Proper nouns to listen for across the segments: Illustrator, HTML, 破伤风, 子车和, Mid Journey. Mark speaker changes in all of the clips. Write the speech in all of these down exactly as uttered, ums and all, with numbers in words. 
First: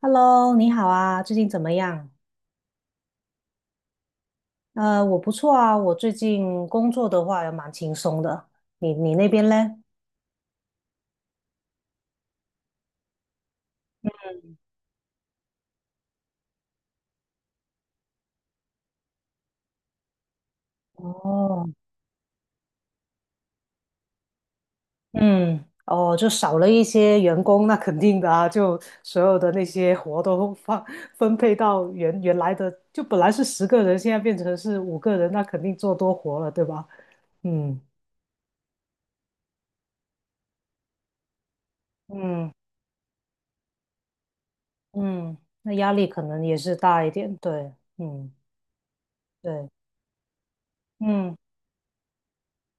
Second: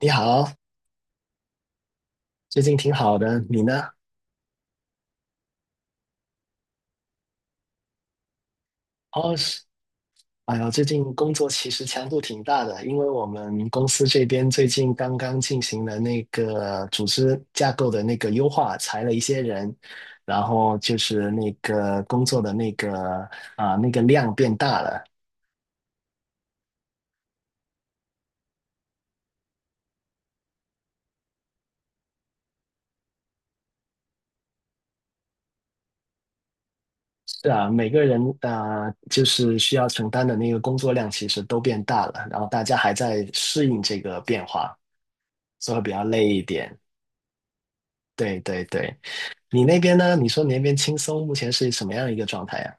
Speaker 1: 你好，
Speaker 2: Hello，你好啊，最近怎么样？
Speaker 1: 最近挺好的，你呢？
Speaker 2: 呃，我不错啊，我最近工作的话也蛮轻松的。你你那
Speaker 1: 哦，
Speaker 2: 边
Speaker 1: 是，
Speaker 2: 嘞？
Speaker 1: 哎呀，最近工作其实强度挺大的，因为我们公司这边最近刚刚进行了那个组织架构的那个优化，裁了一些人，然后就是那
Speaker 2: 哦，
Speaker 1: 个工作的那个啊、那个量变大了。
Speaker 2: 嗯，哦，就少了一些员工，那肯定的啊，就所有的那些活都放分配到原原来的，就本来是十个人，现在变成是五个人，那肯定做多活了，对吧？
Speaker 1: 是啊，
Speaker 2: 嗯
Speaker 1: 每个人啊、就是需要承担的那个工作量其实都变大了，然后
Speaker 2: 嗯
Speaker 1: 大家还在适应这个变化，
Speaker 2: 嗯，那
Speaker 1: 所以会比
Speaker 2: 压
Speaker 1: 较
Speaker 2: 力可
Speaker 1: 累一
Speaker 2: 能也是
Speaker 1: 点。
Speaker 2: 大一点，对，嗯
Speaker 1: 对对对，你
Speaker 2: 对。
Speaker 1: 那边呢？你说你那边轻松，目
Speaker 2: 嗯。
Speaker 1: 前是什么样一个状态呀？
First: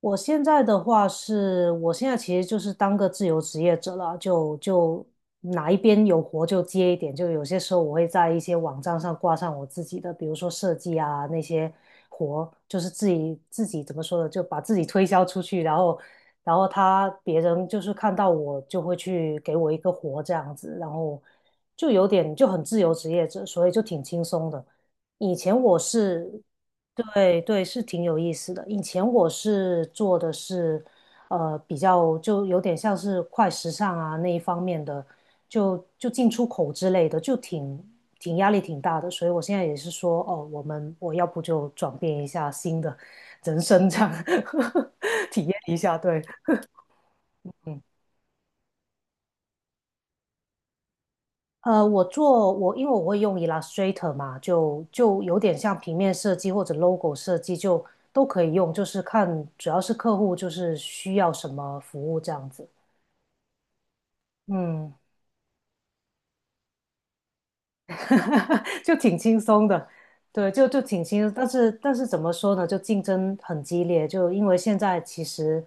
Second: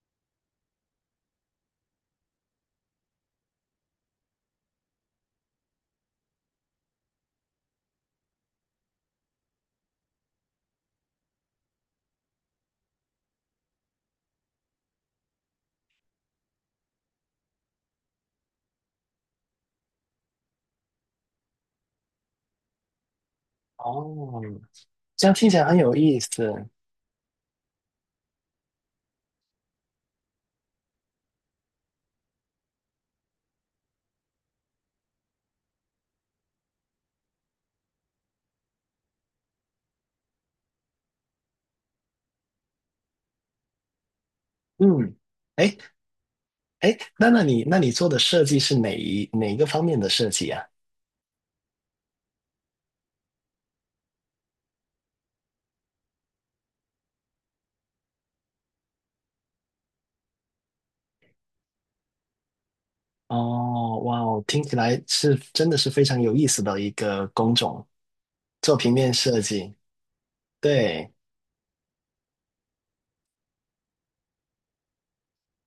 Speaker 2: 我现在的话是，我现在其实就是当个自由职业者了，就就哪一边有活就接一点，就有些时候我会在一些网站上挂上我自己的，比如说设计啊那些活，就是自己自己怎么说呢，就把自己推销出去，然后然后他别人就是看到我就会去给我一个活这样子，然后就有点就很自由职业者，所以就挺
Speaker 1: 哦，
Speaker 2: 轻松的。
Speaker 1: 这样
Speaker 2: 以
Speaker 1: 听起
Speaker 2: 前
Speaker 1: 来很
Speaker 2: 我
Speaker 1: 有意
Speaker 2: 是，
Speaker 1: 思。
Speaker 2: 对对，是挺有意思的。以前我是做的是，呃，比较就有点像是快时尚啊那一方面的，就就进出口之类的，就挺挺压力挺大的。所以我现在也是说，哦，我们我要不就转变一下新的 人生这样，
Speaker 1: 嗯，
Speaker 2: 体验
Speaker 1: 哎
Speaker 2: 一下，对。
Speaker 1: 哎，那那你那
Speaker 2: 嗯。
Speaker 1: 你做的设计是哪一哪一个方面的设计啊？
Speaker 2: 呃，我做我因为我会用 Illustrator 嘛，就就有点像平面设计或者 logo 设计，就都可以用，就是看主要是客户就是需要什么服务这样子。
Speaker 1: 哦，哇哦，听起
Speaker 2: 嗯。
Speaker 1: 来是真的是非常有意思的一个工种，做 平
Speaker 2: 就
Speaker 1: 面
Speaker 2: 挺轻
Speaker 1: 设
Speaker 2: 松
Speaker 1: 计。
Speaker 2: 的，对，就就挺
Speaker 1: 对，
Speaker 2: 轻松。但是但是怎么说呢，就竞争很激烈，就因为现在其实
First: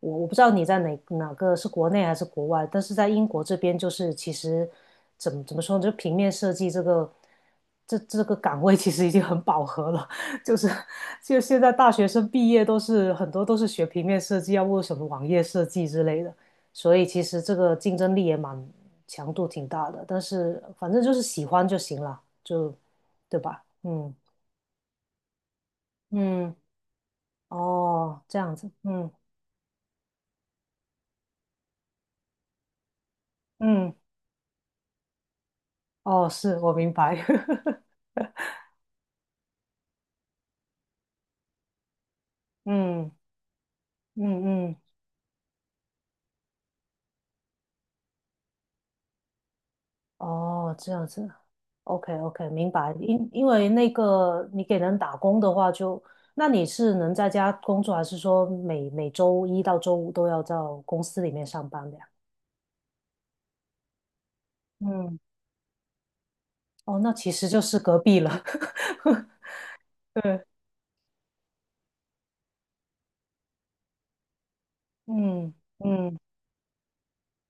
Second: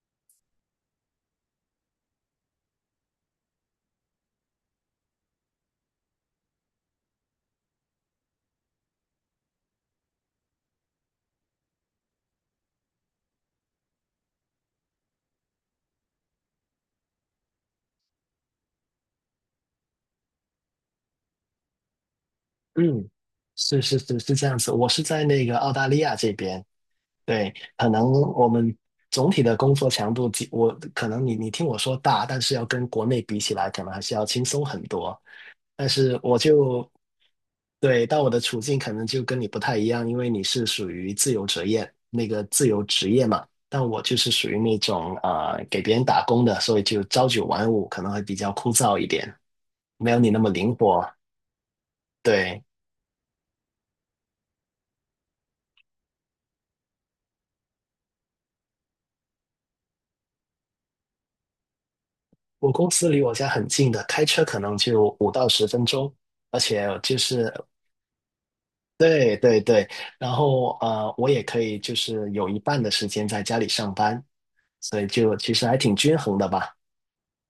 Speaker 2: 我我不知道你在哪哪个是国内还是国外，但是在英国这边就是其实怎么怎么说呢，就平面设计这个这这个岗位其实已经很饱和了，就是就现在大学生毕业都是很多都是学平面设计，要不什么网页设计之类的。所以其实这个竞争力也蛮强度挺大的，但是反正就是喜欢就行了，就
Speaker 1: 嗯，
Speaker 2: 对吧？
Speaker 1: 是是
Speaker 2: 嗯
Speaker 1: 是是这样子。我是在那个澳大利亚这
Speaker 2: 嗯，
Speaker 1: 边。对，可能
Speaker 2: 哦，这
Speaker 1: 我
Speaker 2: 样子，
Speaker 1: 们
Speaker 2: 嗯
Speaker 1: 总体的工作强度，即我可能你你听我说大，但是要跟国内比起来，可能
Speaker 2: 嗯，
Speaker 1: 还是要轻松很多。但是
Speaker 2: 哦，
Speaker 1: 我
Speaker 2: 是我
Speaker 1: 就
Speaker 2: 明白，
Speaker 1: 对，但我的处境可能就跟你不太一样，因为你是属于自由职业，那个自由职
Speaker 2: 嗯
Speaker 1: 业嘛，但我就是
Speaker 2: 嗯
Speaker 1: 属于
Speaker 2: 嗯，
Speaker 1: 那种啊给别人打工的，所以就朝九晚五，可能会比较枯燥一点，没有你那么
Speaker 2: 哦，
Speaker 1: 灵
Speaker 2: 这
Speaker 1: 活。
Speaker 2: 样子，OK OK，
Speaker 1: 对，
Speaker 2: 明白。因因为那个你给人打工的话就，那你是能在家工作，还是说每每周一到周五都要到公司里面上班的呀？
Speaker 1: 我公司离我家很近的，开车可能就
Speaker 2: 嗯，
Speaker 1: 五到十分钟。而且
Speaker 2: 哦，那
Speaker 1: 就
Speaker 2: 其实
Speaker 1: 是
Speaker 2: 就是隔壁了，
Speaker 1: 对对对，然
Speaker 2: 对，
Speaker 1: 后呃，我也可以就是有一半的时间在家里上班，所以就其
Speaker 2: 嗯
Speaker 1: 实还挺均
Speaker 2: 嗯。
Speaker 1: 衡的吧。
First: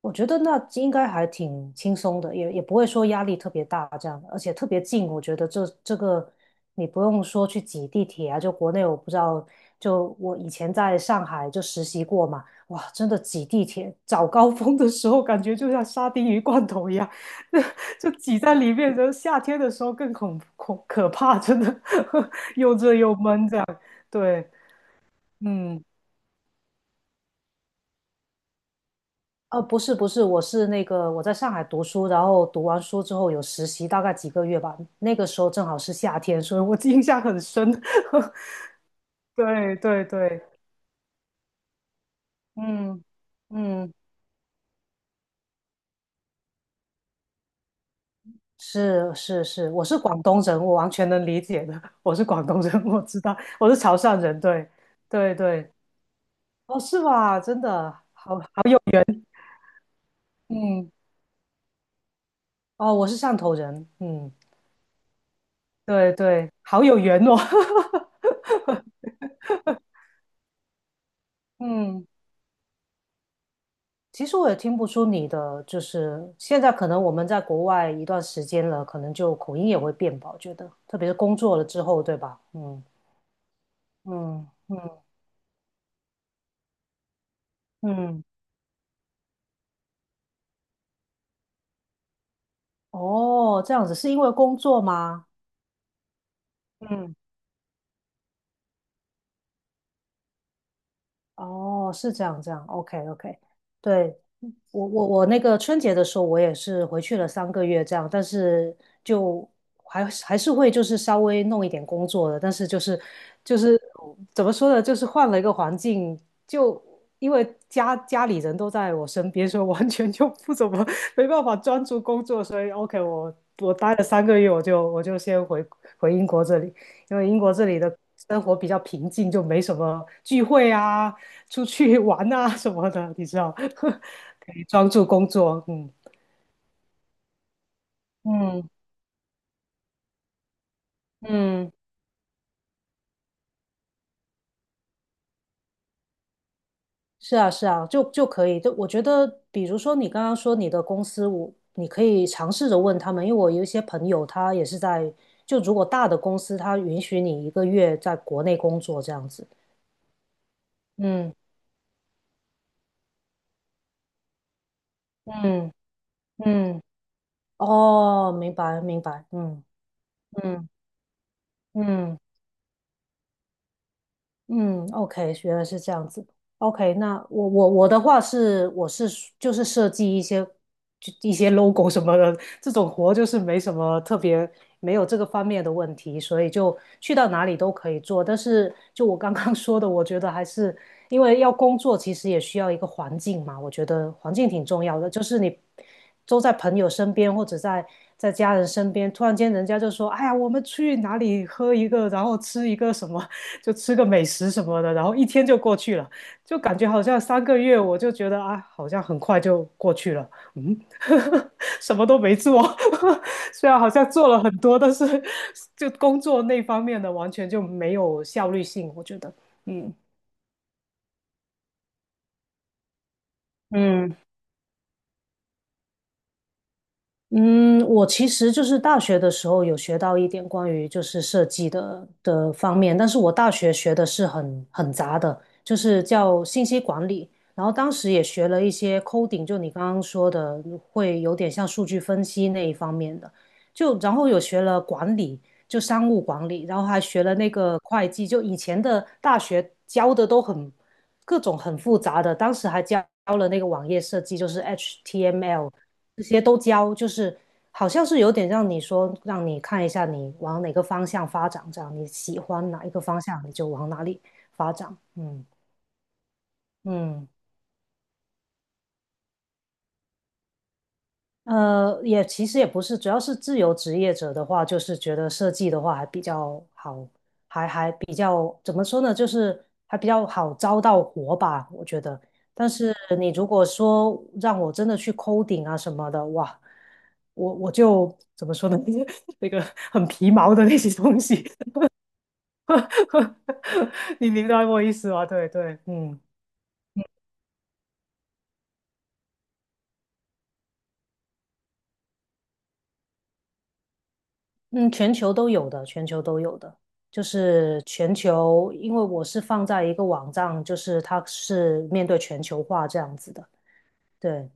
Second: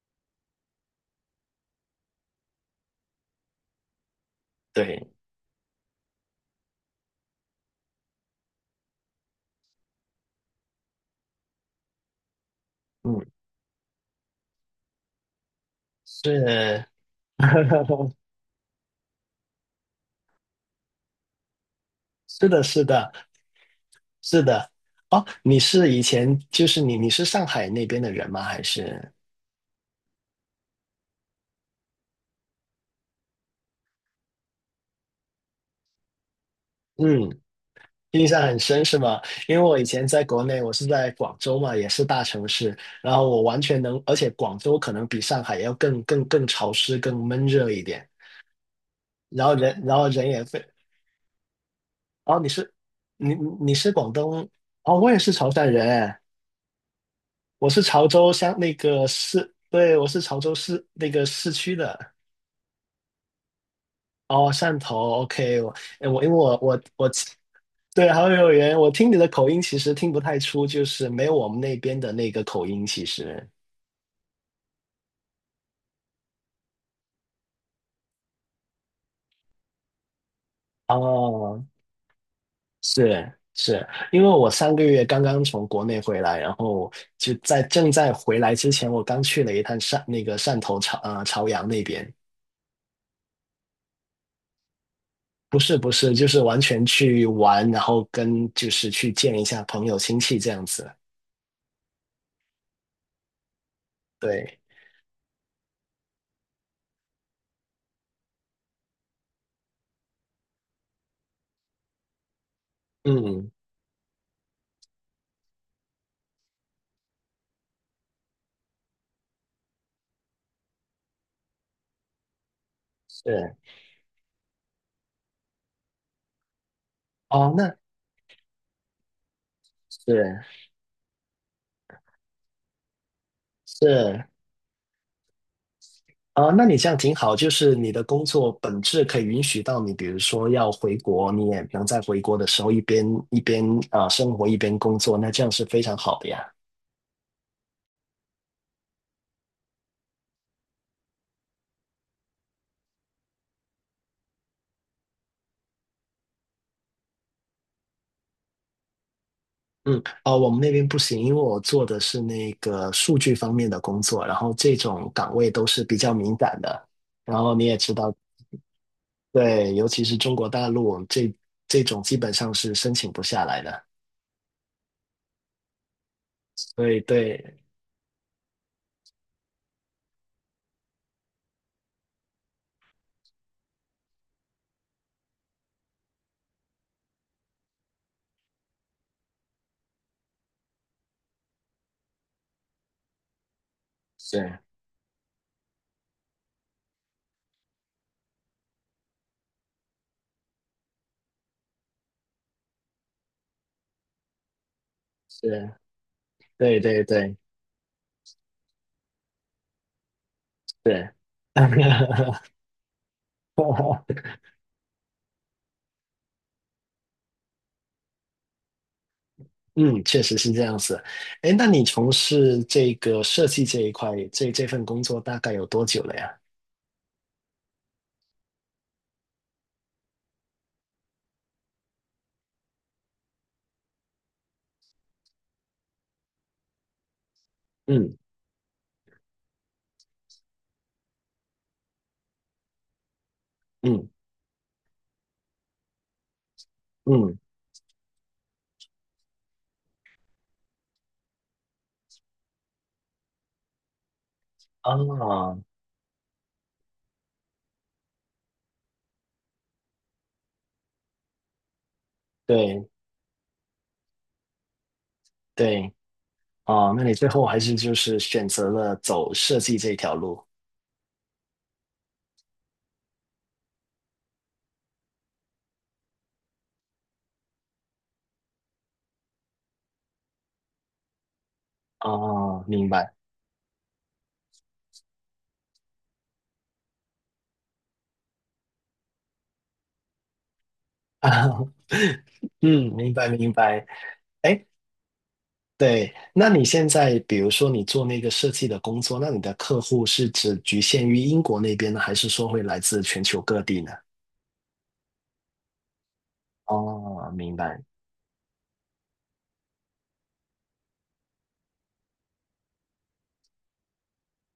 Speaker 2: 我觉得那应该还挺轻松的，也也不会说压力特别大这样，而且特别近。
Speaker 1: 对，
Speaker 2: 我觉得这这个你不用说去挤地铁啊，就国内我不知道，就我以前在上海就实习过嘛，哇，真的
Speaker 1: 嗯，
Speaker 2: 挤地铁，早高峰的时候感觉就像沙丁鱼罐
Speaker 1: 是，
Speaker 2: 头一样，就挤在里面。然后夏天的时候更恐恐可怕，真的
Speaker 1: 是 的，
Speaker 2: 又
Speaker 1: 是
Speaker 2: 热
Speaker 1: 的，
Speaker 2: 又闷这样。
Speaker 1: 是
Speaker 2: 对，
Speaker 1: 的。哦，你
Speaker 2: 嗯。
Speaker 1: 是以前就是你你是上海那边的人吗？还是
Speaker 2: 呃，不是不是，我是那个我在上海读书，然后读完书之后有实习，大概几个月吧。那个时候正好是夏天，所以我 印象
Speaker 1: 嗯，
Speaker 2: 很深。
Speaker 1: 印象很深是吗？因为
Speaker 2: 对
Speaker 1: 我以
Speaker 2: 对
Speaker 1: 前在国
Speaker 2: 对，
Speaker 1: 内，我是在广州嘛，也是大城市，
Speaker 2: 嗯
Speaker 1: 然后我完全
Speaker 2: 嗯，
Speaker 1: 能，而且广州可能比上海要更更更潮湿、更闷热一点。
Speaker 2: 是是
Speaker 1: 然后
Speaker 2: 是，
Speaker 1: 人，
Speaker 2: 我
Speaker 1: 然
Speaker 2: 是
Speaker 1: 后
Speaker 2: 广
Speaker 1: 人
Speaker 2: 东
Speaker 1: 也
Speaker 2: 人，
Speaker 1: 非
Speaker 2: 我完全能理解的。我是
Speaker 1: 哦，
Speaker 2: 广
Speaker 1: 你
Speaker 2: 东
Speaker 1: 是
Speaker 2: 人，我知
Speaker 1: 你
Speaker 2: 道，我
Speaker 1: 你
Speaker 2: 是
Speaker 1: 是
Speaker 2: 潮
Speaker 1: 广
Speaker 2: 汕人。
Speaker 1: 东
Speaker 2: 对
Speaker 1: 哦，我也是
Speaker 2: 对
Speaker 1: 潮汕
Speaker 2: 对，
Speaker 1: 人哎，
Speaker 2: 哦，是吧？真
Speaker 1: 我是
Speaker 2: 的，
Speaker 1: 潮州
Speaker 2: 好好
Speaker 1: 乡那
Speaker 2: 有，
Speaker 1: 个市，对，我是潮州市
Speaker 2: 嗯，
Speaker 1: 那个市区的
Speaker 2: 哦，我是汕头人，嗯，
Speaker 1: 哦，汕头，OK，我哎
Speaker 2: 对
Speaker 1: 我因为
Speaker 2: 对，
Speaker 1: 我我
Speaker 2: 好有
Speaker 1: 我
Speaker 2: 缘哦，
Speaker 1: 对，好有缘，我听你的口音其实听不太出，就是没有我们 那边
Speaker 2: 嗯。
Speaker 1: 的那个口音，其实
Speaker 2: 其实我也听不出你的，就是现在可能我们在国外一段时间了，可能就口音也会变吧，我觉得，特别是工作
Speaker 1: 哦，
Speaker 2: 了之后，对吧？嗯
Speaker 1: 是是，因为我
Speaker 2: 嗯
Speaker 1: 上个
Speaker 2: 嗯
Speaker 1: 月刚刚从国内回来，然后就在正在
Speaker 2: 嗯，
Speaker 1: 回来之前，我刚去了一趟汕那个汕头潮呃潮阳那边。
Speaker 2: 哦，这样子是因为工作吗？
Speaker 1: 不是不是，就是完全
Speaker 2: 嗯，
Speaker 1: 去玩，然后跟就是去见一下朋友亲戚这样子。
Speaker 2: 哦，是这样这样，OK OK，对，
Speaker 1: 对，
Speaker 2: 我我我那个春节的时候，我也是回去了三个月这样，但是就还是还是会就是稍微弄一点工作的，但是就是
Speaker 1: 嗯，
Speaker 2: 就是怎么说呢，就是换了一个环境，就因为家家里人都在我身边，所以完全就不怎么没办法专注工作，所以 OK，我
Speaker 1: 是
Speaker 2: 我待了三个月，我就我就先回回英国这里，因为英
Speaker 1: 哦，
Speaker 2: 国这
Speaker 1: 那
Speaker 2: 里的生活比较平静，就没什么聚
Speaker 1: 是
Speaker 2: 会啊。出去玩啊什么的，你知道，
Speaker 1: 是
Speaker 2: 可以专注工作。嗯
Speaker 1: 哦，那你这样挺好，就是你的工作
Speaker 2: 嗯
Speaker 1: 本质可以允许到你，比如说要回国，你也
Speaker 2: 嗯，
Speaker 1: 能在回国的时候一边一边啊、呃生活一边工作，那这样是非常好的呀。
Speaker 2: 是啊是啊，就就可以。就我觉得，比如说你刚刚说你的公司，我你可以尝试着问他们，因为我有一些朋友他也是在，就如果大的公司，他允许你一个月在国内工作这样子。
Speaker 1: 嗯，哦，我们那边不行，因
Speaker 2: 嗯
Speaker 1: 为我做的是那个数据方面的工作，然后这种岗位都
Speaker 2: 嗯
Speaker 1: 是比较敏感
Speaker 2: 嗯，
Speaker 1: 的。然后你也知道，
Speaker 2: 哦，明白明白，嗯
Speaker 1: 对，尤其是中国大
Speaker 2: 嗯
Speaker 1: 陆这这种基
Speaker 2: 嗯。
Speaker 1: 本上是申请不下来的。
Speaker 2: 嗯，OK，原来是这样子。OK，
Speaker 1: 对
Speaker 2: 那我
Speaker 1: 对，
Speaker 2: 我我的话是，我是就是设计一些就一些 logo 什么的，这种活就是没什么特别，没有这个方面的问题，所以就去到哪里都可以做。但是就我刚刚 说的，我觉得还是因为要工作，其实也需要一个环境嘛。我觉得环境
Speaker 1: 是
Speaker 2: 挺重要的，就是你都在朋友身边或者在在家人身边，突然间人家就说：“哎呀，我们去哪里喝一个，然后吃一个什么，就吃个美食什么的。”然后一天就
Speaker 1: 是，
Speaker 2: 过去了，就感
Speaker 1: 对
Speaker 2: 觉好
Speaker 1: 对
Speaker 2: 像
Speaker 1: 对
Speaker 2: 三个月，我就觉得啊，好像很快就过去了。嗯，
Speaker 1: 是。
Speaker 2: 什么都没 做，虽然好像做了很多，但是就工作那方面的完全就没有效率性，我觉得，嗯。
Speaker 1: 嗯，确实是这样子。哎，那你从事这个设计这一块，
Speaker 2: 嗯。
Speaker 1: 这这份工作大概有多久了呀？
Speaker 2: 嗯，我其实就是大学的时候有学到一点关于就是设计的的方面，但是我大学学的是很很杂的，就是叫信息管理，然后当时
Speaker 1: 嗯
Speaker 2: 也学了一些 coding，就你刚刚说的，会有点像数据分析那一方面的，就
Speaker 1: 嗯
Speaker 2: 然后有学了管理，就商务管理，然后还学了
Speaker 1: 嗯，
Speaker 2: 那个会计，就以前的大学教的都很各种很复杂的，当时还教了那个网页设计，就是
Speaker 1: 啊，
Speaker 2: H T M L。这些都教，就是好像是有点让你说，让你看一下你往哪个方向发展，这样你喜欢哪
Speaker 1: 对
Speaker 2: 一个方向，你就往哪里发展。嗯
Speaker 1: 对，哦，那你最
Speaker 2: 嗯。
Speaker 1: 后还是就是选择了走设计这条路。
Speaker 2: 呃，也其实也不是，主要是自由职业者的话，就是觉得设计的话还比较好，还还比较怎么说呢，就是还比较好招到活吧，我觉得。
Speaker 1: 哦，
Speaker 2: 但
Speaker 1: 明
Speaker 2: 是
Speaker 1: 白。
Speaker 2: 你如果说让我真的去 c 顶啊什么的，哇，我我就怎么说呢，那个很皮毛的那些东西，
Speaker 1: 嗯，明白 明白。
Speaker 2: 你明白
Speaker 1: 哎，
Speaker 2: 我意思吗？对对，
Speaker 1: 对，
Speaker 2: 嗯。
Speaker 1: 那你现在比如说你做那个设计的工作，那你的客户是只局限于英国那边呢，还是说会来自全球各地呢？
Speaker 2: 嗯，全球都有的，全球都有的，就
Speaker 1: 哦，明白，
Speaker 2: 是全球，因为我是放在一个网站，就是它是面对全球化这样子的。对，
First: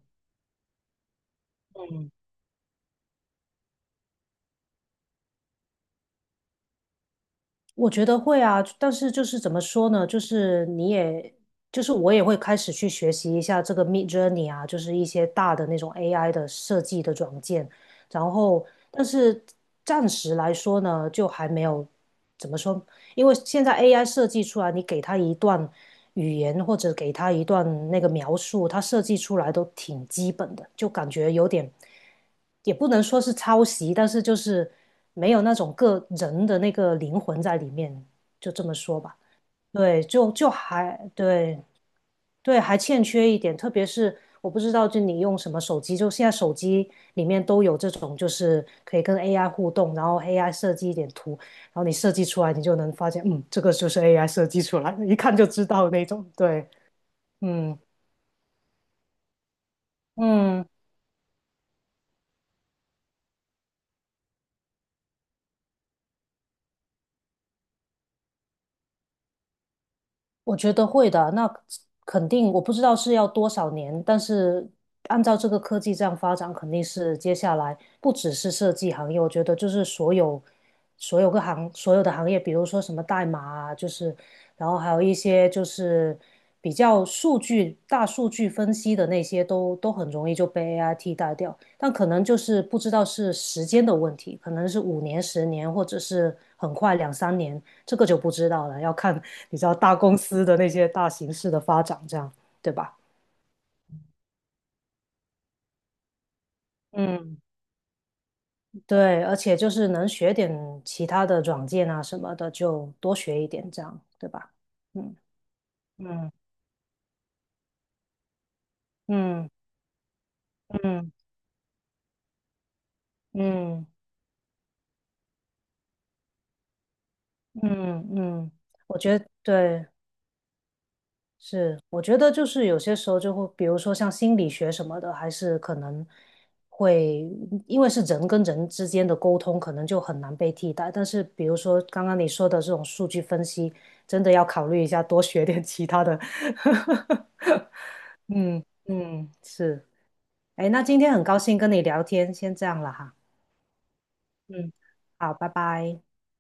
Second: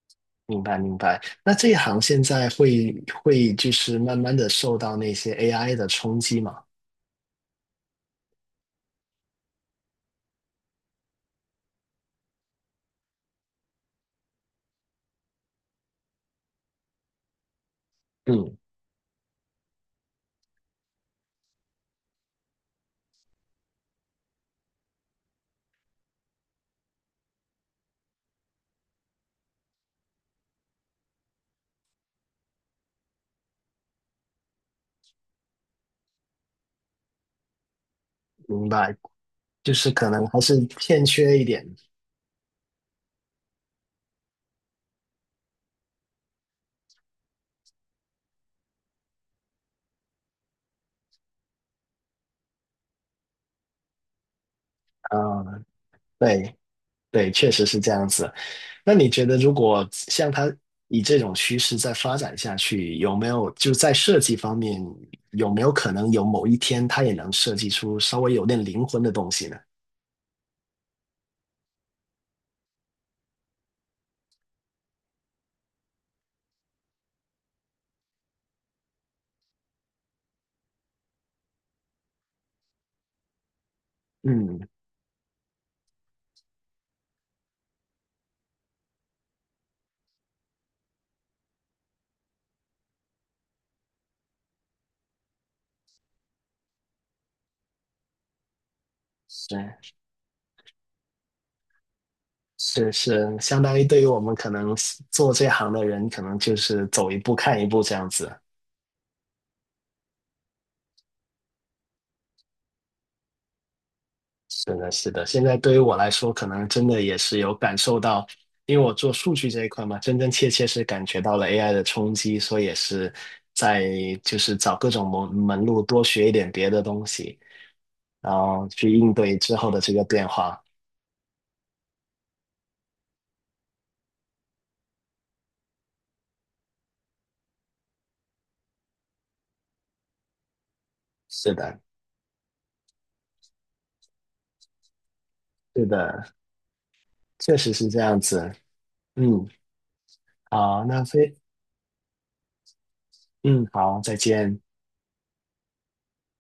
Speaker 1: 明白，明白。那这一行
Speaker 2: 嗯，
Speaker 1: 现在会会就是慢慢的受到那些 A I 的冲击嘛？
Speaker 2: 我觉得会啊，但是就是怎么说呢，就是你也，就是我也会开始去学习一下这个 Mid Journey 啊，就是一些大的那种 A I 的设计的软件，然
Speaker 1: 嗯，
Speaker 2: 后，但是暂时来说呢，就还没有怎么说。因为现在 A I 设计出来，你给它一段语言或者给他一段那个描述，他设计出来都挺基本的，就感觉有点，也不能说是抄袭，但是就是没有那种个人的那个灵魂在里面，就这
Speaker 1: 明
Speaker 2: 么
Speaker 1: 白，
Speaker 2: 说吧。
Speaker 1: 就是
Speaker 2: 对，
Speaker 1: 可能
Speaker 2: 就
Speaker 1: 还
Speaker 2: 就
Speaker 1: 是欠
Speaker 2: 还
Speaker 1: 缺一
Speaker 2: 对
Speaker 1: 点。
Speaker 2: 对，还欠缺一点，特别是我不知道，就你用什么手机，就现在手机里面都有这种，就是可以跟 A I 互动，然后 A I 设计一点图，然后你设计出来，你就能发现，嗯，这个就是 A I 设计出来的，一看就
Speaker 1: 嗯，
Speaker 2: 知道那种。
Speaker 1: 对。
Speaker 2: 对，
Speaker 1: 对，确实
Speaker 2: 嗯
Speaker 1: 是这样子。那你觉得，如果像他
Speaker 2: 嗯，
Speaker 1: 以这种趋势再发展下去，有没有就在设计方面，有没有可能有某一天他也能设计出稍微有点灵魂的东西呢？
Speaker 2: 我觉得会的。那肯定，我不知道是要多少年，但是按照这个科技这样发展，肯定是接下来不只是设计行业，我觉得就是所有所有个行所有的行业，比如说什么代码啊，就是
Speaker 1: 嗯，
Speaker 2: 然后还有一些就是比较数据大数据分析的那些都，都很容易就被 A I 替代掉。但可能就是不知道是时间的问题，可能是五年、十年，或者是很快两三年。这个就不知道了，要看你知道
Speaker 1: 是
Speaker 2: 大公司的那些大形势的发展，这样对
Speaker 1: 是
Speaker 2: 吧？
Speaker 1: 是，相当于对于我们可能做这行的人，可能就是走一步
Speaker 2: 嗯，
Speaker 1: 看一步这样子。
Speaker 2: 对，而且就是能学点其他的软件啊什么的，就多学一点，这样对吧？
Speaker 1: 是的，是
Speaker 2: 嗯
Speaker 1: 的。现在对于我来
Speaker 2: 嗯
Speaker 1: 说，可能真的也是有感受到，因为我做数
Speaker 2: 嗯
Speaker 1: 据这一块嘛，真真切切是感
Speaker 2: 嗯
Speaker 1: 觉到了 A I 的冲击，所以也是在
Speaker 2: 嗯
Speaker 1: 就是找各种门门路，多学一点别的东西，
Speaker 2: 嗯
Speaker 1: 然
Speaker 2: 嗯，
Speaker 1: 后去
Speaker 2: 我
Speaker 1: 应
Speaker 2: 觉得
Speaker 1: 对之后的
Speaker 2: 对，
Speaker 1: 这个变化。
Speaker 2: 是，我觉得就是有些时候就会，比如说像心理学什么的，还是可能会，因为是人跟人之间的沟通，可能就很难被替代。但是比
Speaker 1: 是
Speaker 2: 如
Speaker 1: 的，
Speaker 2: 说刚刚你说的这种数据分析，真的要考虑一下，多学点其
Speaker 1: 是
Speaker 2: 他的。
Speaker 1: 的，确 实是这样子。
Speaker 2: 嗯嗯，
Speaker 1: 嗯，
Speaker 2: 是。哎，那
Speaker 1: 好，
Speaker 2: 今
Speaker 1: 那
Speaker 2: 天很
Speaker 1: 非，
Speaker 2: 高兴跟你聊天，先这样了哈。
Speaker 1: 嗯，好，再见。
Speaker 2: 嗯，好，拜拜。